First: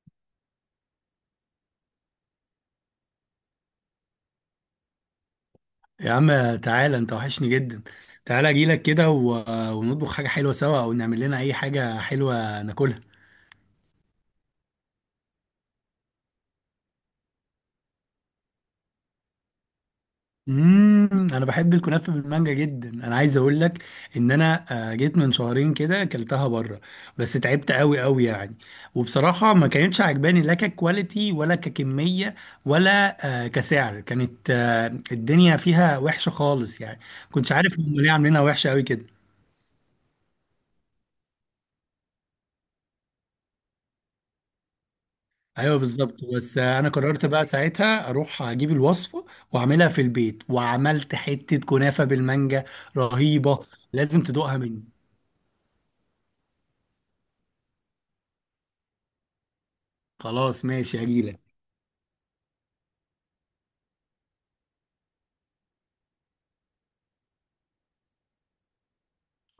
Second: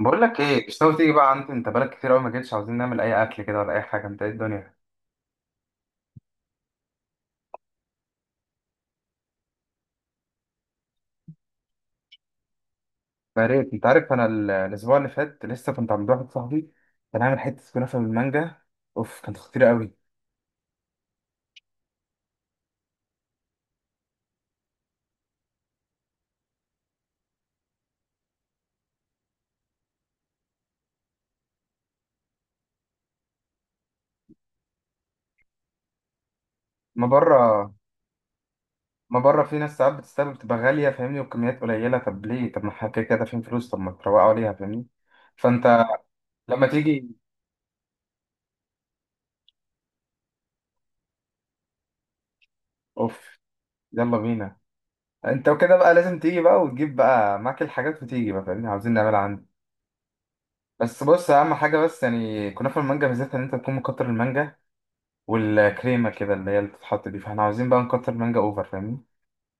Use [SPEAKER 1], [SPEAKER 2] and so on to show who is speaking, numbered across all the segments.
[SPEAKER 1] بقول لك ايه؟ مش ناوي تيجي بقى عندي؟ انت بقالك كتير قوي ما جيتش. عاوزين نعمل اي اكل كده ولا اي حاجه؟ انت ايه الدنيا؟
[SPEAKER 2] يا عم تعالى، انت وحشني جدا. تعالى اجيلك كده ونطبخ حاجة حلوة سوا، او نعمل لنا اي حاجة حلوة ناكلها.
[SPEAKER 1] يا ريت، انت عارف انا الاسبوع اللي فات لسه كنت عند واحد صاحبي، كان عامل حته كنافه بالمانجا. اوف، كانت خطيره قوي.
[SPEAKER 2] انا بحب الكنافة بالمانجا جدا. انا عايز اقول لك ان انا جيت من شهرين كده اكلتها بره، بس تعبت قوي قوي يعني. وبصراحة ما كانتش عجباني، لا ككواليتي ولا ككمية ولا كسعر. كانت الدنيا فيها وحشة خالص يعني.
[SPEAKER 1] ما بره،
[SPEAKER 2] كنتش عارف هم ليه عاملينها وحشة قوي كده.
[SPEAKER 1] ما بره في ناس ساعات بتستقبل، بتبقى غاليه فاهمني، وبكميات قليله. طب ليه؟ طب ما احنا كده كده دافعين فلوس، طب ما تروقوا عليها، فاهمني.
[SPEAKER 2] ايوه
[SPEAKER 1] فانت
[SPEAKER 2] بالظبط، بس
[SPEAKER 1] لما
[SPEAKER 2] انا
[SPEAKER 1] تيجي،
[SPEAKER 2] قررت بقى ساعتها اروح اجيب الوصفه، واعملها في البيت. وعملت حته كنافه بالمانجا
[SPEAKER 1] اوف.
[SPEAKER 2] رهيبه،
[SPEAKER 1] يلا
[SPEAKER 2] لازم
[SPEAKER 1] بينا،
[SPEAKER 2] تدوقها مني.
[SPEAKER 1] انت وكده بقى لازم تيجي بقى وتجيب بقى معاك الحاجات وتيجي بقى، فاهمني، عاوزين نعملها عندي.
[SPEAKER 2] خلاص ماشي،
[SPEAKER 1] بس بص،
[SPEAKER 2] هجيلك.
[SPEAKER 1] اهم حاجه بس يعني كنافه المانجا، ميزتها ان انت تكون مكتر المانجا والكريمه كده اللي هي اللي بتتحط دي، فاحنا عاوزين بقى نكتر المانجا اوفر، فاهمني.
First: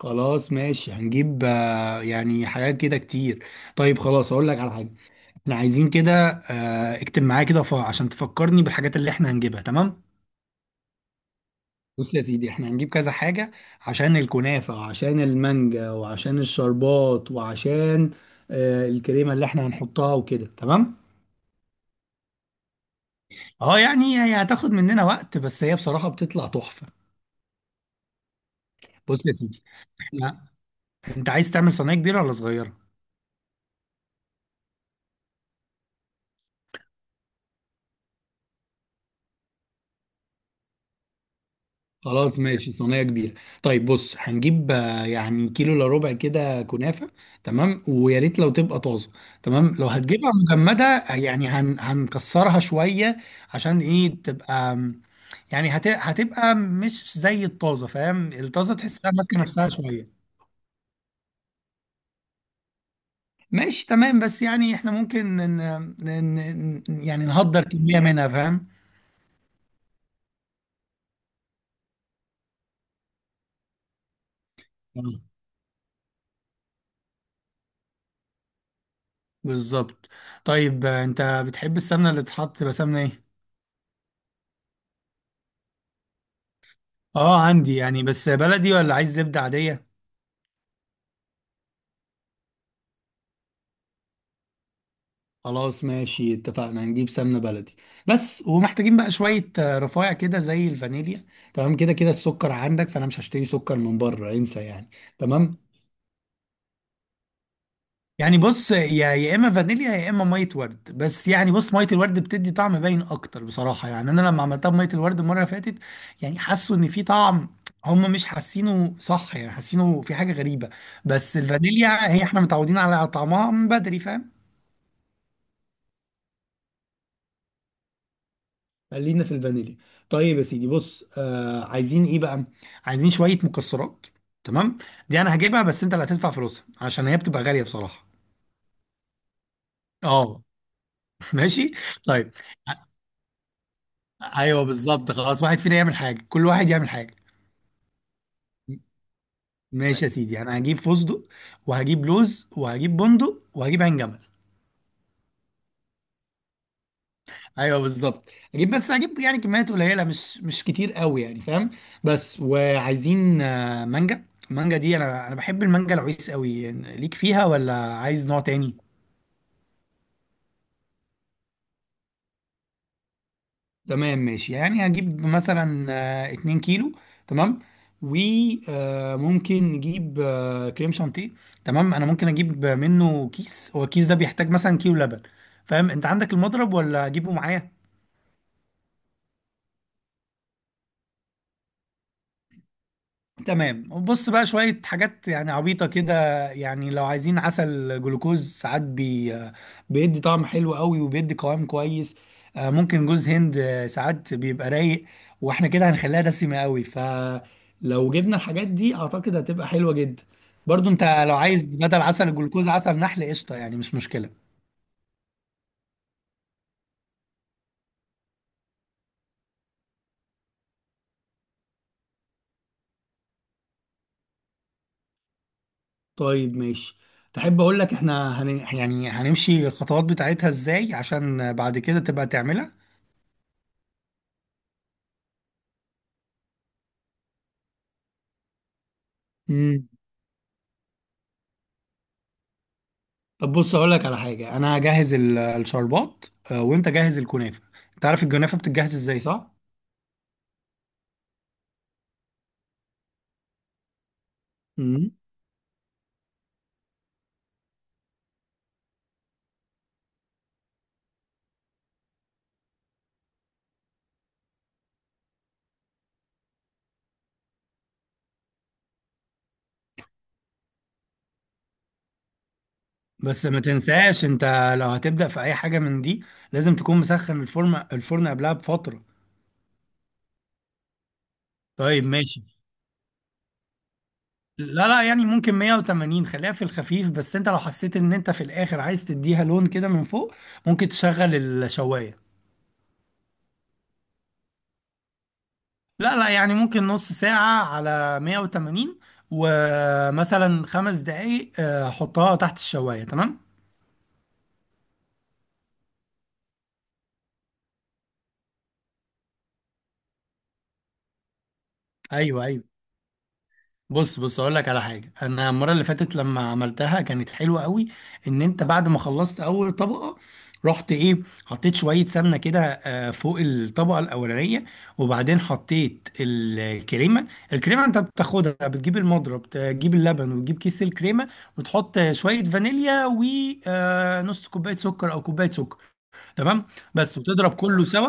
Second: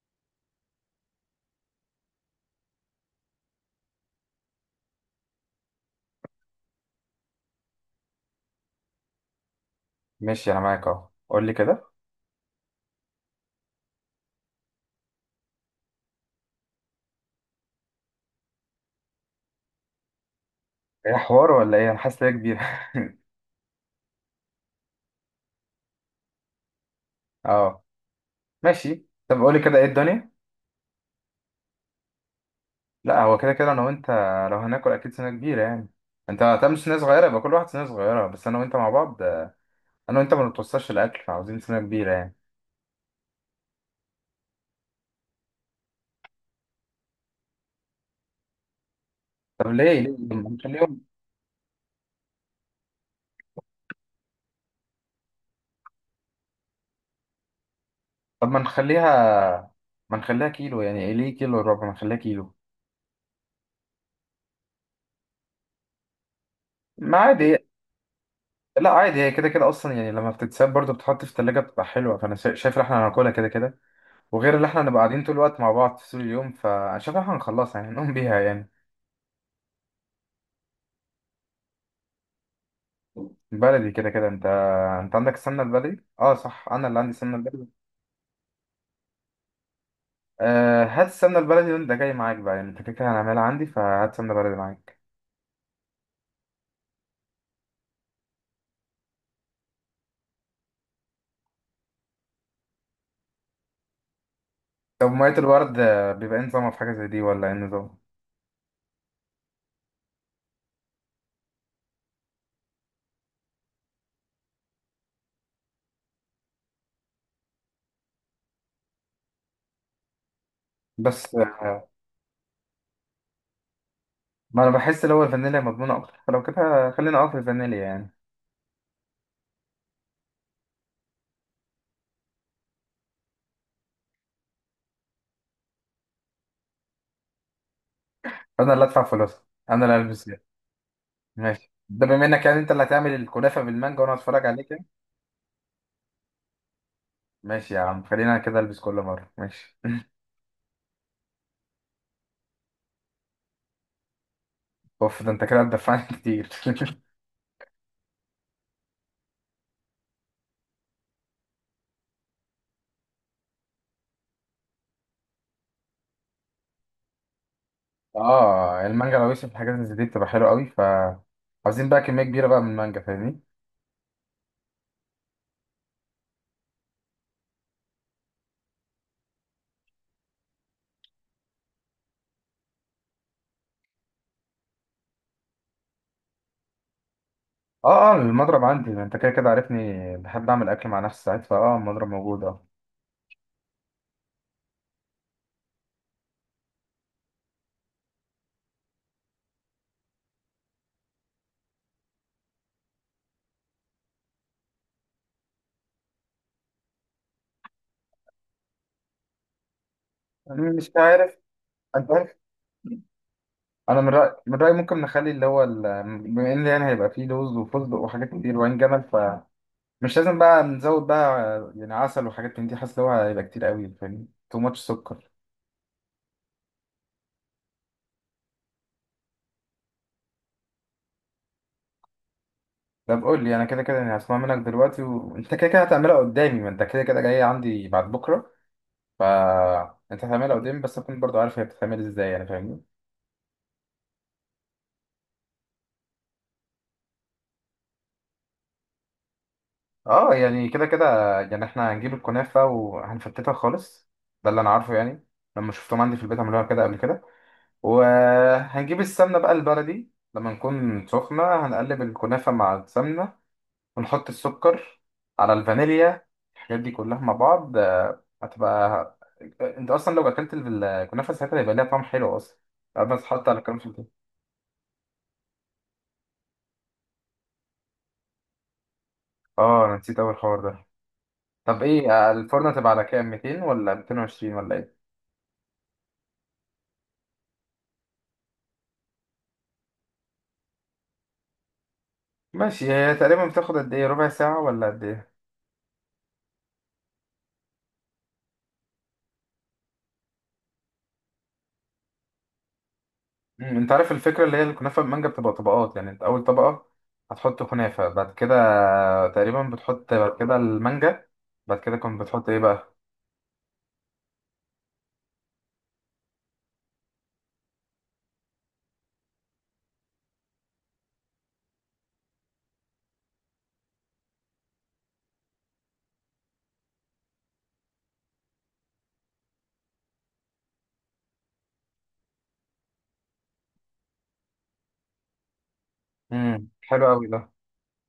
[SPEAKER 2] خلاص ماشي، هنجيب يعني حاجات كده كتير. طيب خلاص، اقول لك على حاجه. احنا عايزين كده اكتب معايا كده عشان تفكرني بالحاجات اللي احنا هنجيبها، تمام.
[SPEAKER 1] ماشي، انا معاك اهو، قول لي كده.
[SPEAKER 2] بص يا سيدي، احنا هنجيب كذا حاجه: عشان الكنافه، وعشان المانجا، وعشان الشربات، وعشان الكريمه اللي احنا هنحطها وكده، تمام.
[SPEAKER 1] ايه حوار ولا ايه؟ انا حاسس ان هي كبيره.
[SPEAKER 2] اه يعني هي هتاخد مننا وقت، بس هي بصراحة بتطلع تحفة.
[SPEAKER 1] اه ماشي.
[SPEAKER 2] بص يا
[SPEAKER 1] طب قول لي
[SPEAKER 2] سيدي،
[SPEAKER 1] كده، ايه الدنيا؟
[SPEAKER 2] احنا انت عايز تعمل صينية كبيرة ولا صغيرة؟
[SPEAKER 1] لا، هو كده كده انا وانت، لو هناكل اكيد سنه كبيره يعني. انت هتعمل سنه صغيره؟ يبقى كل واحد سنه صغيره، بس انا وانت مع بعض، انا وانت ما بنتوصلش الاكل، فعاوزين سنه كبيره يعني.
[SPEAKER 2] خلاص ماشي، صينية كبيرة. طيب بص، هنجيب يعني كيلو الا ربع كده كنافة. تمام، ويا ريت لو تبقى طازة.
[SPEAKER 1] طب
[SPEAKER 2] تمام، لو
[SPEAKER 1] ليه؟
[SPEAKER 2] هتجيبها
[SPEAKER 1] طب ما
[SPEAKER 2] مجمدة
[SPEAKER 1] نخليهم.
[SPEAKER 2] يعني هنكسرها شوية. عشان ايه تبقى يعني هتبقى مش زي الطازة، فاهم؟
[SPEAKER 1] طب ما
[SPEAKER 2] الطازة تحسها ماسكة نفسها
[SPEAKER 1] نخليها، ما
[SPEAKER 2] شوية.
[SPEAKER 1] نخليها كيلو يعني، إيه ليه كيلو وربع؟ ما نخليها كيلو.
[SPEAKER 2] ماشي تمام، بس يعني احنا ممكن
[SPEAKER 1] ما
[SPEAKER 2] يعني
[SPEAKER 1] عادي،
[SPEAKER 2] نهدر كمية منها، فاهم.
[SPEAKER 1] لا عادي، هي كده كده اصلا يعني، لما بتتساب برضو بتحط في التلاجة بتبقى حلوه، فانا شايف ان احنا هناكلها كده كده. وغير ان احنا هنبقى
[SPEAKER 2] آه.
[SPEAKER 1] قاعدين طول الوقت مع بعض طول اليوم، فانا شايف ان احنا هنخلصها يعني، نقوم بيها يعني.
[SPEAKER 2] بالظبط. طيب انت بتحب السمنة اللي تتحط تبقى سمنة ايه؟
[SPEAKER 1] بلدي كده كده، انت، انت عندك السمنه البلدي. اه صح، انا اللي عندي السمنه
[SPEAKER 2] اه
[SPEAKER 1] البلدي.
[SPEAKER 2] عندي يعني، بس بلدي ولا عايز زبدة عادية؟
[SPEAKER 1] آه، هات السمنه البلدي وانت جاي معاك بقى يعني، انت كده كده هنعملها عندي، فهات سمنه بلدي معاك.
[SPEAKER 2] خلاص ماشي، اتفقنا هنجيب سمنة بلدي. بس ومحتاجين بقى شوية رفايع كده زي الفانيليا. تمام، كده كده السكر عندك، فانا مش هشتري سكر من بره، انسى يعني.
[SPEAKER 1] طب ميه
[SPEAKER 2] تمام،
[SPEAKER 1] الورد بيبقى ايه نظامها في حاجه زي دي ولا ايه النظام؟
[SPEAKER 2] يعني بص يا اما فانيليا يا اما ميه ورد. بس يعني بص، ميه الورد بتدي طعم باين اكتر بصراحه. يعني انا لما عملتها بميه الورد المره اللي فاتت، يعني حسوا ان في طعم، هم مش حاسينه صح، يعني حاسينه في حاجه غريبه.
[SPEAKER 1] بس
[SPEAKER 2] بس
[SPEAKER 1] آه،
[SPEAKER 2] الفانيليا هي احنا متعودين على طعمها من بدري، فاهم.
[SPEAKER 1] ما انا بحس ان هو الفانيليا مضمونه اكتر، فلو كده خلينا اه في الفانيليا يعني.
[SPEAKER 2] خلينا في الفانيليا. طيب يا سيدي بص، عايزين ايه بقى؟ عايزين شويه مكسرات. تمام، دي انا هجيبها، بس انت اللي هتدفع فلوسها عشان هي بتبقى غاليه بصراحه.
[SPEAKER 1] انا اللي ادفع فلوسها، انا اللي البس.
[SPEAKER 2] اه
[SPEAKER 1] ماشي،
[SPEAKER 2] ماشي.
[SPEAKER 1] ده بما
[SPEAKER 2] طيب
[SPEAKER 1] انك يعني انت اللي هتعمل الكنافه بالمانجا، وانا هتفرج
[SPEAKER 2] ايوه
[SPEAKER 1] عليك يعني.
[SPEAKER 2] بالظبط، خلاص واحد فينا يعمل حاجه، كل واحد يعمل حاجه.
[SPEAKER 1] ماشي يا عم، خلينا كده، البس كل مره، ماشي.
[SPEAKER 2] ماشي يا سيدي، انا هجيب فستق، وهجيب لوز، وهجيب بندق، وهجيب عين جمل.
[SPEAKER 1] اوف، ده انت كده هتدفعني كتير.
[SPEAKER 2] ايوه بالظبط. بس هجيب يعني كميات قليله، مش كتير قوي يعني، فاهم. بس وعايزين مانجا. المانجا دي انا بحب المانجا العويس قوي، ليك فيها ولا عايز نوع تاني؟
[SPEAKER 1] اه، المانجا لو يوسف، الحاجات اللي زي دي بتبقى حلوه قوي، ف عاوزين بقى كميه كبيره بقى من المانجا، فاهمني.
[SPEAKER 2] تمام ماشي، يعني هجيب مثلا 2 كيلو. تمام، وممكن نجيب كريم شانتيه. تمام انا ممكن اجيب منه كيس، هو الكيس ده بيحتاج مثلا كيلو لبن، فاهم. انت عندك المضرب ولا اجيبه معايا؟
[SPEAKER 1] اه اه، المضرب عندي، ما انت كده كده عارفني بحب اعمل اكل مع نفسي ساعات، فاه المضرب موجود اه.
[SPEAKER 2] تمام، وبص بقى شوية حاجات يعني عبيطة كده. يعني لو عايزين عسل جلوكوز، ساعات بيدي طعم حلو قوي، وبيدي قوام كويس. ممكن جوز هند، ساعات بيبقى رايق، واحنا كده هنخليها دسمة قوي. فلو جبنا الحاجات دي اعتقد هتبقى حلوة جدا.
[SPEAKER 1] يعني مش
[SPEAKER 2] برضو انت، لو
[SPEAKER 1] عارف،
[SPEAKER 2] عايز بدل
[SPEAKER 1] انت
[SPEAKER 2] عسل
[SPEAKER 1] عارف،
[SPEAKER 2] الجلوكوز عسل نحل قشطة، يعني مش
[SPEAKER 1] انا من
[SPEAKER 2] مشكلة.
[SPEAKER 1] رايي، من رايي ممكن نخلي اللي هو بما ان يعني هيبقى فيه لوز وفستق وحاجات كتير وعين جمل، مش لازم بقى نزود بقى يعني عسل وحاجات من دي، حاسس ان هو هيبقى كتير قوي، فاهم، تو ماتش سكر.
[SPEAKER 2] طيب ماشي. تحب اقول لك احنا يعني هنمشي الخطوات بتاعتها ازاي، عشان بعد كده تبقى تعملها؟
[SPEAKER 1] طب قول لي انا، كده كده يعني هسمع منك دلوقتي، وانت كده كده هتعملها قدامي، ما انت كده كده جاي عندي بعد بكره، ف
[SPEAKER 2] مم.
[SPEAKER 1] انت هتعملها قدامي، بس اكون برضو عارف هي بتتعمل ازاي يعني، فاهمني.
[SPEAKER 2] طب بص اقول لك على حاجه، انا هجهز الشربات، وانت جهز الكنافه. انت عارف الكنافه بتتجهز ازاي، صح؟
[SPEAKER 1] اه يعني كده كده، يعني احنا هنجيب الكنافه وهنفتتها خالص، ده اللي انا عارفه
[SPEAKER 2] امم
[SPEAKER 1] يعني، لما شفتهم عندي في البيت عملوها كده قبل كده. وهنجيب السمنه بقى البلدي، لما نكون سخنه هنقلب الكنافه مع السمنه ونحط السكر على الفانيليا. الحاجات دي كلها مع بعض هتبقى، انت اصلا لو اكلت الكنافه ساعتها هيبقى ليها طعم حلو اصلا، بعد ما
[SPEAKER 2] بس
[SPEAKER 1] تتحط على
[SPEAKER 2] ما
[SPEAKER 1] الكنافه دي.
[SPEAKER 2] تنساش انت، لو هتبدا في اي حاجه من دي، لازم تكون مسخن الفرن قبلها بفتره.
[SPEAKER 1] اه انا نسيت اول حوار ده. طب
[SPEAKER 2] طيب
[SPEAKER 1] ايه
[SPEAKER 2] ماشي،
[SPEAKER 1] الفرن هتبقى على كام، 200 ولا 220 ولا
[SPEAKER 2] لا
[SPEAKER 1] ايه؟
[SPEAKER 2] لا، يعني ممكن 180، خليها في الخفيف. بس انت لو حسيت ان انت في الاخر عايز تديها لون كده من فوق، ممكن تشغل الشوايه.
[SPEAKER 1] ماشي، هي تقريبا بتاخد قد ايه، ربع ساعه ولا قد ايه؟
[SPEAKER 2] لا لا، يعني ممكن نص ساعه على 180، ومثلا 5 دقايق حطها تحت الشوايه، تمام.
[SPEAKER 1] مم، انت عارف الفكره اللي هي الكنافه بالمانجا بتبقى طبقات يعني، انت اول طبقه هتحط كنافه، بعد كده تقريبا بتحط بعد كده المانجا، بعد كده كنت
[SPEAKER 2] ايوه
[SPEAKER 1] بتحط ايه
[SPEAKER 2] ايوه.
[SPEAKER 1] بقى؟
[SPEAKER 2] بص بص، اقول لك على حاجه. انا المره اللي فاتت لما عملتها كانت حلوه قوي، ان انت بعد ما خلصت اول طبقه، رحت ايه، حطيت شويه سمنه كده فوق الطبقه الاولانيه. وبعدين حطيت الكريمه. الكريمه انت بتاخدها، بتجيب المضرب، تجيب اللبن، وتجيب كيس الكريمه، وتحط شويه فانيليا ونص كوبايه سكر او كوبايه سكر، تمام
[SPEAKER 1] حلو
[SPEAKER 2] بس.
[SPEAKER 1] قوي ده.
[SPEAKER 2] وتضرب كله سوا،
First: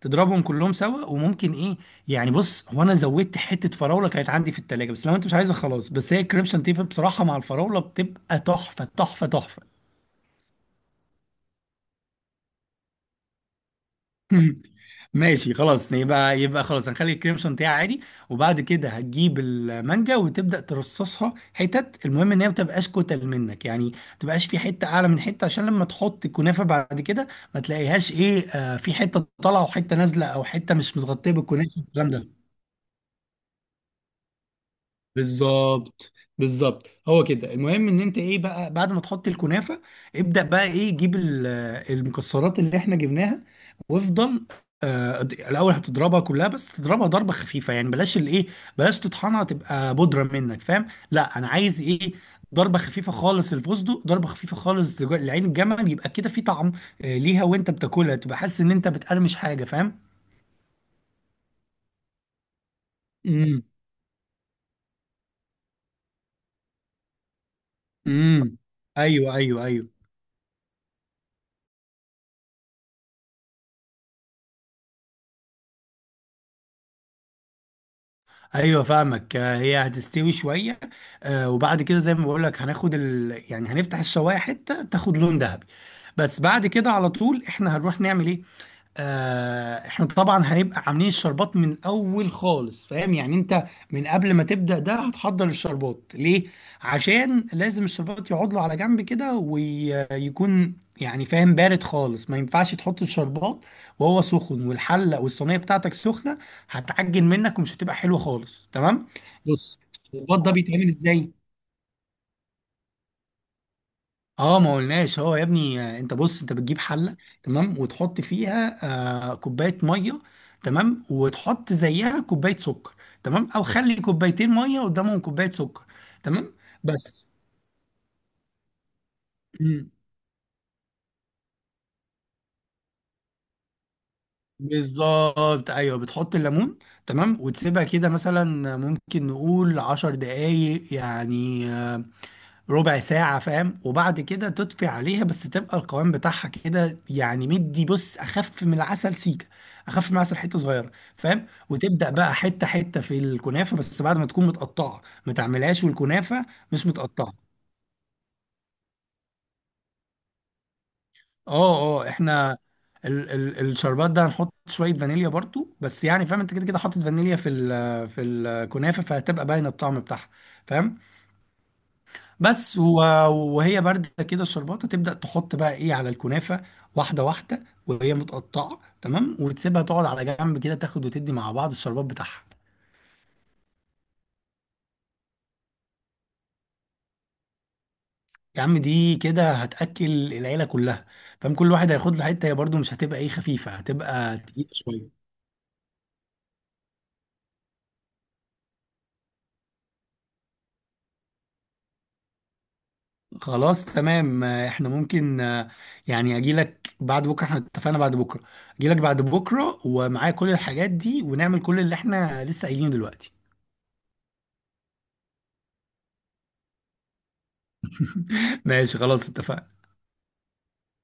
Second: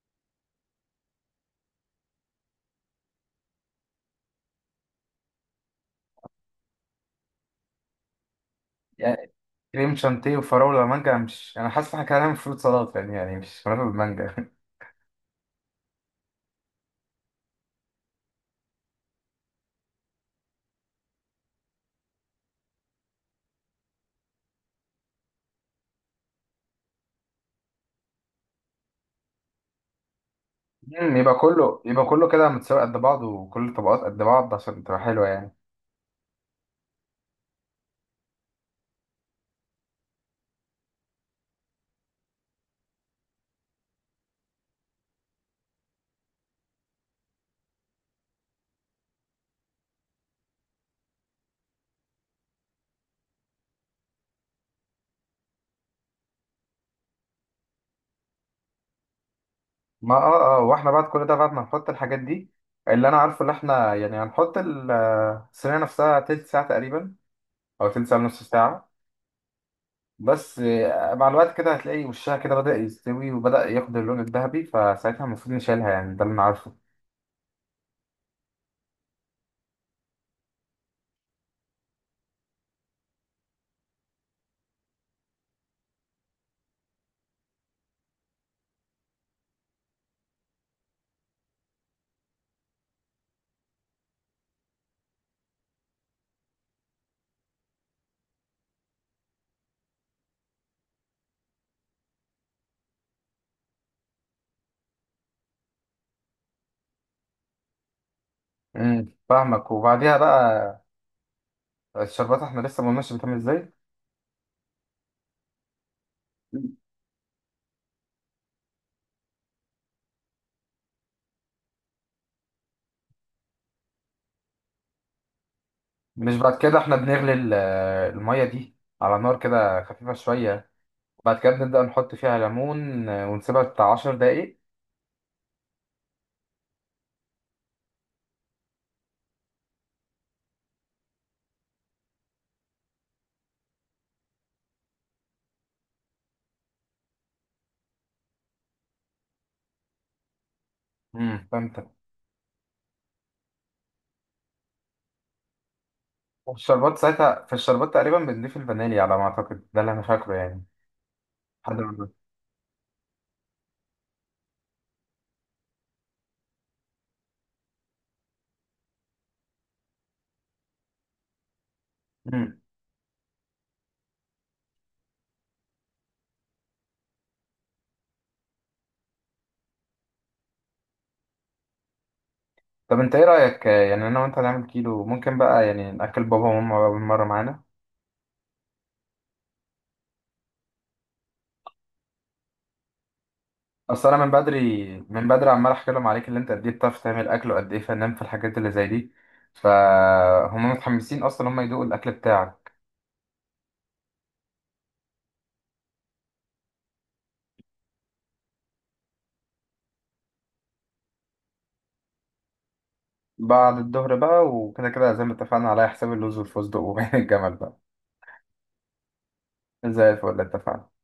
[SPEAKER 2] تضربهم كلهم سوا. وممكن ايه، يعني بص هو انا زودت حته فراوله كانت عندي في التلاجة، بس لو انت مش عايزها خلاص. بس هي الكريمشن تيب بصراحه مع الفراوله بتبقى تحفه تحفه تحفه.
[SPEAKER 1] كريم شانتيه وفراولة ومانجا؟ مش أنا حاسس إن إحنا كده هنعمل فروت سلطة يعني، يعني مش هناكل مانجا.
[SPEAKER 2] مم. ماشي خلاص، يبقى خلاص هنخلي الكريم شانتيه عادي. وبعد كده هتجيب المانجا وتبدأ ترصصها حتت. المهم ان هي ما تبقاش كتل منك، يعني ما تبقاش في حتة اعلى من حتة، عشان لما تحط الكنافة بعد كده ما تلاقيهاش ايه في حتة طالعة وحتة نازلة، او حتة مش
[SPEAKER 1] أمم،
[SPEAKER 2] متغطية
[SPEAKER 1] يبقى
[SPEAKER 2] بالكنافة
[SPEAKER 1] كله، يبقى
[SPEAKER 2] والكلام
[SPEAKER 1] كله
[SPEAKER 2] ده.
[SPEAKER 1] كده متساوي قد بعض، وكل الطبقات قد بعض عشان تبقى حلوة يعني.
[SPEAKER 2] بالظبط، بالظبط. هو كده. المهم ان انت ايه بقى بعد ما تحط الكنافه، ابدا بقى ايه، جيب المكسرات اللي احنا جبناها وافضل. الاول هتضربها كلها، بس تضربها ضربه خفيفه، يعني بلاش الايه، بلاش تطحنها تبقى بودره منك، فاهم. لا انا عايز ايه، ضربه خفيفه خالص الفستق، ضربه خفيفه خالص لعين الجمل يبقى كده في طعم ليها، وانت بتاكلها تبقى حاسس ان انت بتقرمش حاجه، فاهم.
[SPEAKER 1] ما اه اه، واحنا بعد كل ده، بعد ما نحط الحاجات دي، اللي انا عارفه اللي
[SPEAKER 2] امم،
[SPEAKER 1] احنا يعني هنحط الصينية نفسها، تلت ساعة تقريبا او تلت ساعة نص
[SPEAKER 2] امم،
[SPEAKER 1] ساعة.
[SPEAKER 2] ايوه ايوه ايوه
[SPEAKER 1] بس آه، مع الوقت كده هتلاقي وشها كده بدأ يستوي وبدأ ياخد اللون الذهبي، فساعتها المفروض نشيلها يعني، ده اللي انا عارفه.
[SPEAKER 2] ايوه فاهمك. هي هتستوي شويه، وبعد كده زي ما بقول لك هناخد يعني هنفتح الشوايه حته تاخد لون ذهبي. بس بعد كده على طول احنا هنروح نعمل ايه؟ احنا طبعا هنبقى عاملين الشربات من الاول خالص، فاهم يعني. انت من قبل ما تبدأ ده هتحضر الشربات ليه؟ عشان لازم الشربات يقعد له على جنب كده ويكون يعني فاهم بارد خالص. ما ينفعش تحط الشربات وهو سخن والحلة والصينية بتاعتك سخنة، هتعجن منك ومش هتبقى حلوة خالص، تمام.
[SPEAKER 1] فاهمك،
[SPEAKER 2] بص،
[SPEAKER 1] وبعديها
[SPEAKER 2] الشربات ده
[SPEAKER 1] بقى
[SPEAKER 2] بيتعمل ازاي؟
[SPEAKER 1] الشربات، احنا لسه ما قلناش بتعمل ازاي.
[SPEAKER 2] اه ما قلناش. هو يا ابني، بص انت بتجيب حله، تمام، وتحط فيها كوبايه ميه، تمام، وتحط زيها كوبايه سكر. تمام، او خلي كوبايتين ميه قدامهم كوبايه سكر،
[SPEAKER 1] مش
[SPEAKER 2] تمام
[SPEAKER 1] بعد كده احنا
[SPEAKER 2] بس.
[SPEAKER 1] بنغلي المية دي على نار كده
[SPEAKER 2] مم.
[SPEAKER 1] خفيفة شوية، بعد كده بنبدأ نحط فيها ليمون ونسيبها بتاع 10 دقايق.
[SPEAKER 2] بالظبط، ايوه بتحط الليمون. تمام وتسيبها كده مثلا، ممكن نقول 10 دقايق يعني، ربع ساعة، فاهم. وبعد كده تطفي عليها، بس تبقى القوام بتاعها كده يعني، مدي بص، أخف من العسل سيكة، أخف من العسل حتة صغيرة، فاهم.
[SPEAKER 1] فهمت.
[SPEAKER 2] وتبدأ بقى حتة حتة في الكنافة، بس بعد ما تكون متقطعة، ما تعملهاش والكنافة مش
[SPEAKER 1] والشربات
[SPEAKER 2] متقطعة.
[SPEAKER 1] ساعتها، في الشربات تقريبا بنضيف الفانيليا على ما أعتقد، ده اللي أنا فاكره يعني، حد
[SPEAKER 2] اه اه،
[SPEAKER 1] ما.
[SPEAKER 2] احنا ال الشربات ده هنحط شوية فانيليا برضو، بس يعني فاهم انت كده كده حاطط فانيليا في الكنافة، فهتبقى باين الطعم بتاعها، فاهم.
[SPEAKER 1] امم.
[SPEAKER 2] بس وهي باردة كده الشربات، تبدأ تحط بقى ايه على الكنافة واحدة واحدة وهي متقطعة، تمام، وتسيبها تقعد على جنب كده تاخد وتدي مع بعض الشربات بتاعها.
[SPEAKER 1] طب أنت إيه رأيك يعني أنا وأنت هنعمل كيلو، ممكن بقى يعني نأكل بابا وماما بقى بالمرة معانا؟
[SPEAKER 2] يا عم دي كده هتأكل العيلة كلها، فاهم. كل واحد هياخد له حتة، هي برضو مش هتبقى ايه خفيفة،
[SPEAKER 1] أصل أنا من
[SPEAKER 2] هتبقى تقيلة
[SPEAKER 1] بدري،
[SPEAKER 2] شوية.
[SPEAKER 1] من بدري عمال أحكي لهم عليك اللي أنت قد إيه بتعرف تعمل أكل، وقد إيه فنان في الحاجات اللي زي دي، فهم متحمسين أصلا هم يدوقوا الأكل بتاعك.
[SPEAKER 2] خلاص تمام، احنا ممكن يعني اجي لك بعد بكره. احنا اتفقنا بعد بكره، اجي لك بعد بكره ومعايا كل الحاجات دي، ونعمل كل اللي احنا لسه قايلينه دلوقتي.
[SPEAKER 1] بعد الظهر بقى، وكده كده زي ما اتفقنا على حساب اللوز والفستق وبين الجمل بقى.
[SPEAKER 2] ماشي خلاص اتفقنا.
[SPEAKER 1] زي الفل، اتفقنا.